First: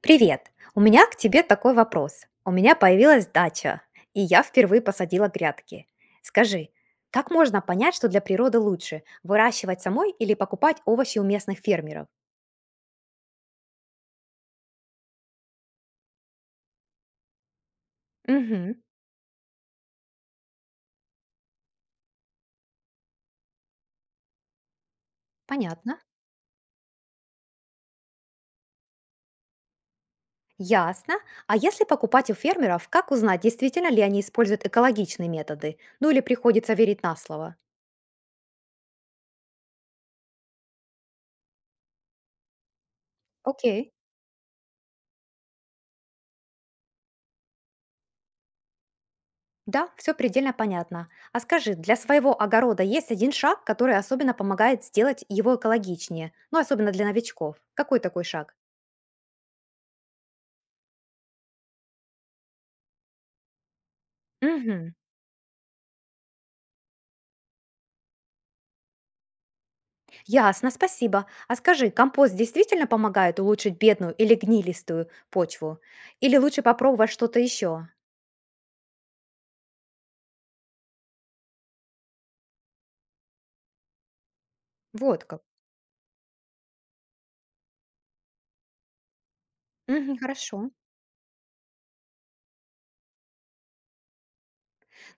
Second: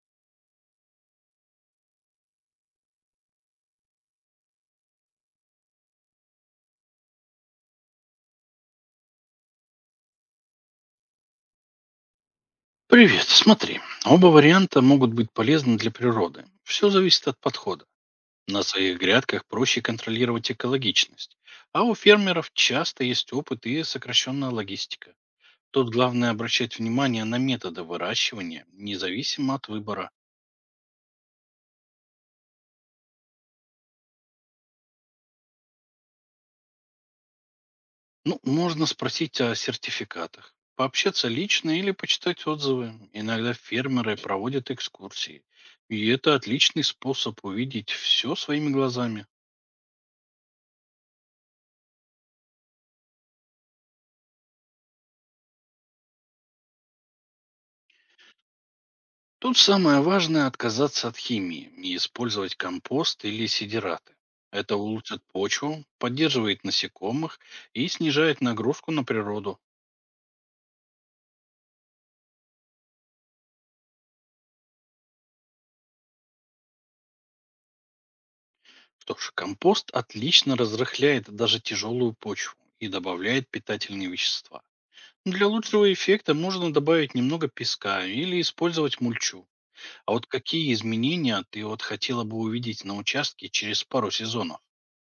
Привет! У меня к тебе такой вопрос. У меня появилась дача, и я впервые посадила грядки. Скажи, как можно понять, что для природы лучше, выращивать самой или покупать овощи у местных фермеров? Привет, смотри. Оба варианта могут быть полезны для природы. Все зависит от подхода. На Угу, своих грядках проще контролировать экологичность. А у фермеров часто есть опыт и сокращенная логистика. Тут понятно. главное обращать внимание на методы выращивания, независимо от выбора. Ясно. А если покупать у фермеров, как узнать, действительно ли они используют экологичные методы? Ну или приходится верить на слово? Ну, можно спросить о сертификатах, пообщаться лично или почитать отзывы. Иногда Окей. фермеры проводят экскурсии. И это отличный способ увидеть все своими глазами. Да, все предельно понятно. А скажи, для своего огорода есть один шаг, который особенно помогает сделать его экологичнее, ну особенно для новичков. Какой такой шаг? Тут самое важное– отказаться от химии и использовать компост или сидираты. Это Мгм. улучшит почву, поддерживает насекомых и снижает нагрузку на природу. Ясно, спасибо. А скажи, компост действительно помогает улучшить бедную или гнилистую почву? Или лучше попробовать что-то еще? Что ж, компост отлично разрыхляет даже тяжелую почву и добавляет питательные вещества. Вот как. Для лучшего эффекта можно добавить немного песка или использовать мульчу. А Мгм, вот хорошо. какие изменения ты вот хотела бы увидеть на участке через пару сезонов?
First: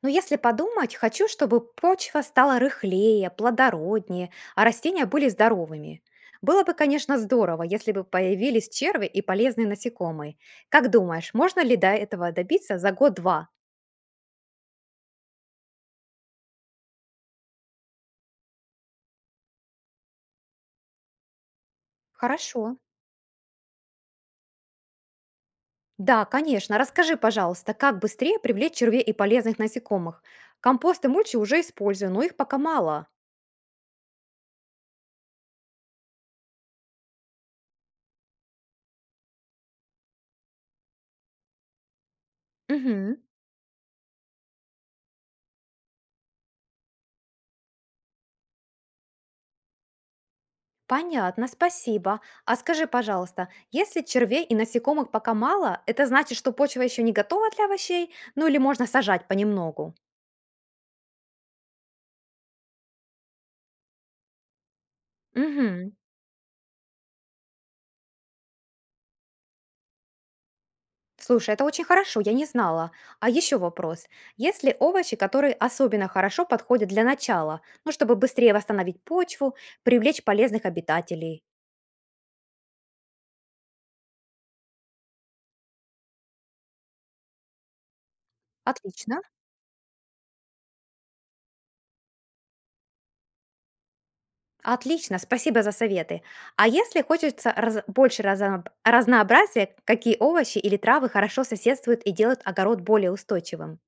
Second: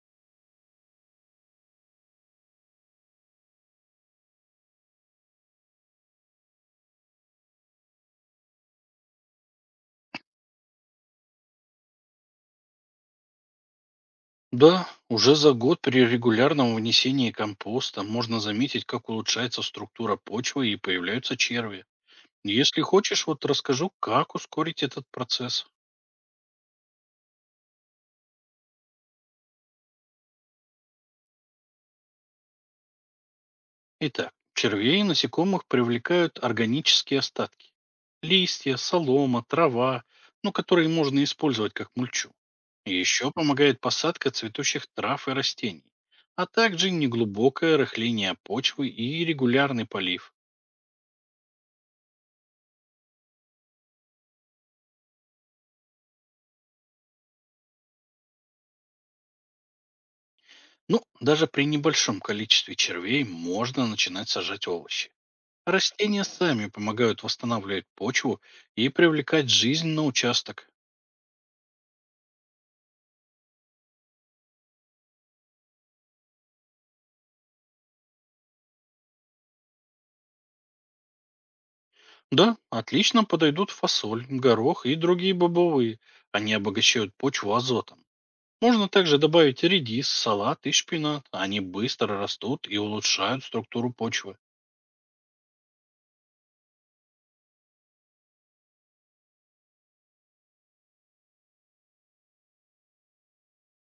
Но если подумать, хочу, чтобы почва стала рыхлее, плодороднее, а растения были здоровыми. Было бы, конечно, здорово, если бы появились черви и полезные насекомые. Как думаешь, можно ли до этого добиться за год-два? Да, уже за год при регулярном внесении компоста можно заметить, как улучшается структура почвы и появляются черви. Хорошо. Если хочешь, вот расскажу, как ускорить этот процесс. Да, конечно. Расскажи, пожалуйста, как быстрее привлечь червей и полезных насекомых? Компост и мульчи уже использую, но их пока мало. Итак, червей и насекомых привлекают органические остатки. Листья, солома, трава, ну, которые можно использовать как мульчу. Мгм. Еще помогает посадка цветущих трав и растений, а также неглубокое рыхление почвы и регулярный полив. Понятно, спасибо. А скажи, пожалуйста, если червей и насекомых пока мало, это значит, что почва еще не готова для овощей? Ну или можно сажать понемногу? Ну, даже при небольшом количестве червей можно начинать сажать овощи. Угу. Растения сами помогают восстанавливать почву и привлекать жизнь на участок. Слушай, это очень хорошо, я не знала. А еще вопрос. Есть ли овощи, которые особенно хорошо подходят для начала, ну, чтобы быстрее восстановить почву, привлечь полезных обитателей? Да, отлично подойдут фасоль, горох и другие бобовые. Они обогащают почву азотом. Можно также Отлично. добавить редис, салат и шпинат. Они быстро растут и улучшают структуру почвы. Отлично, спасибо за советы. А если хочется больше разнообразия, какие овощи или травы хорошо соседствуют и делают огород более устойчивым?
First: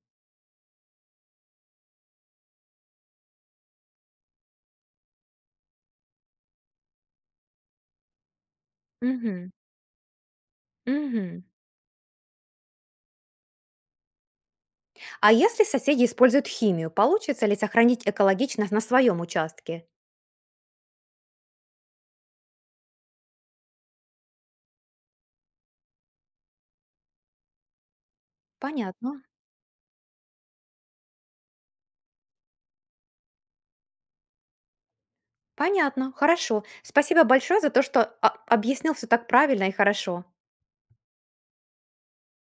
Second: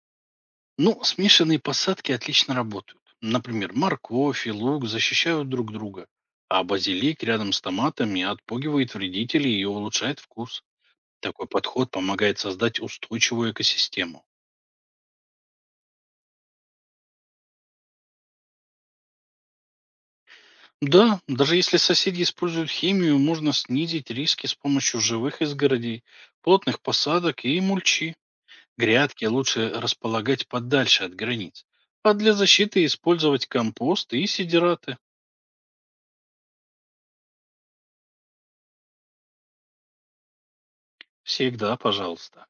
Ну, смешанные посадки отлично работают. Например, морковь и лук защищают друг друга, а базилик рядом с томатами отпугивает Мгм. вредителей и улучшает вкус. Мгм. Такой подход помогает создать устойчивую экосистему. А если соседи используют химию, получится ли сохранить экологичность на своем участке? Да, даже если соседи используют химию, можно снизить риски с помощью живых изгородей, плотных посадок и мульчи. Понятно. Грядки лучше располагать подальше от границ, а для защиты использовать компост и сидираты. Понятно. Хорошо. Спасибо большое за то, что объяснил все так правильно и хорошо. Всегда пожалуйста.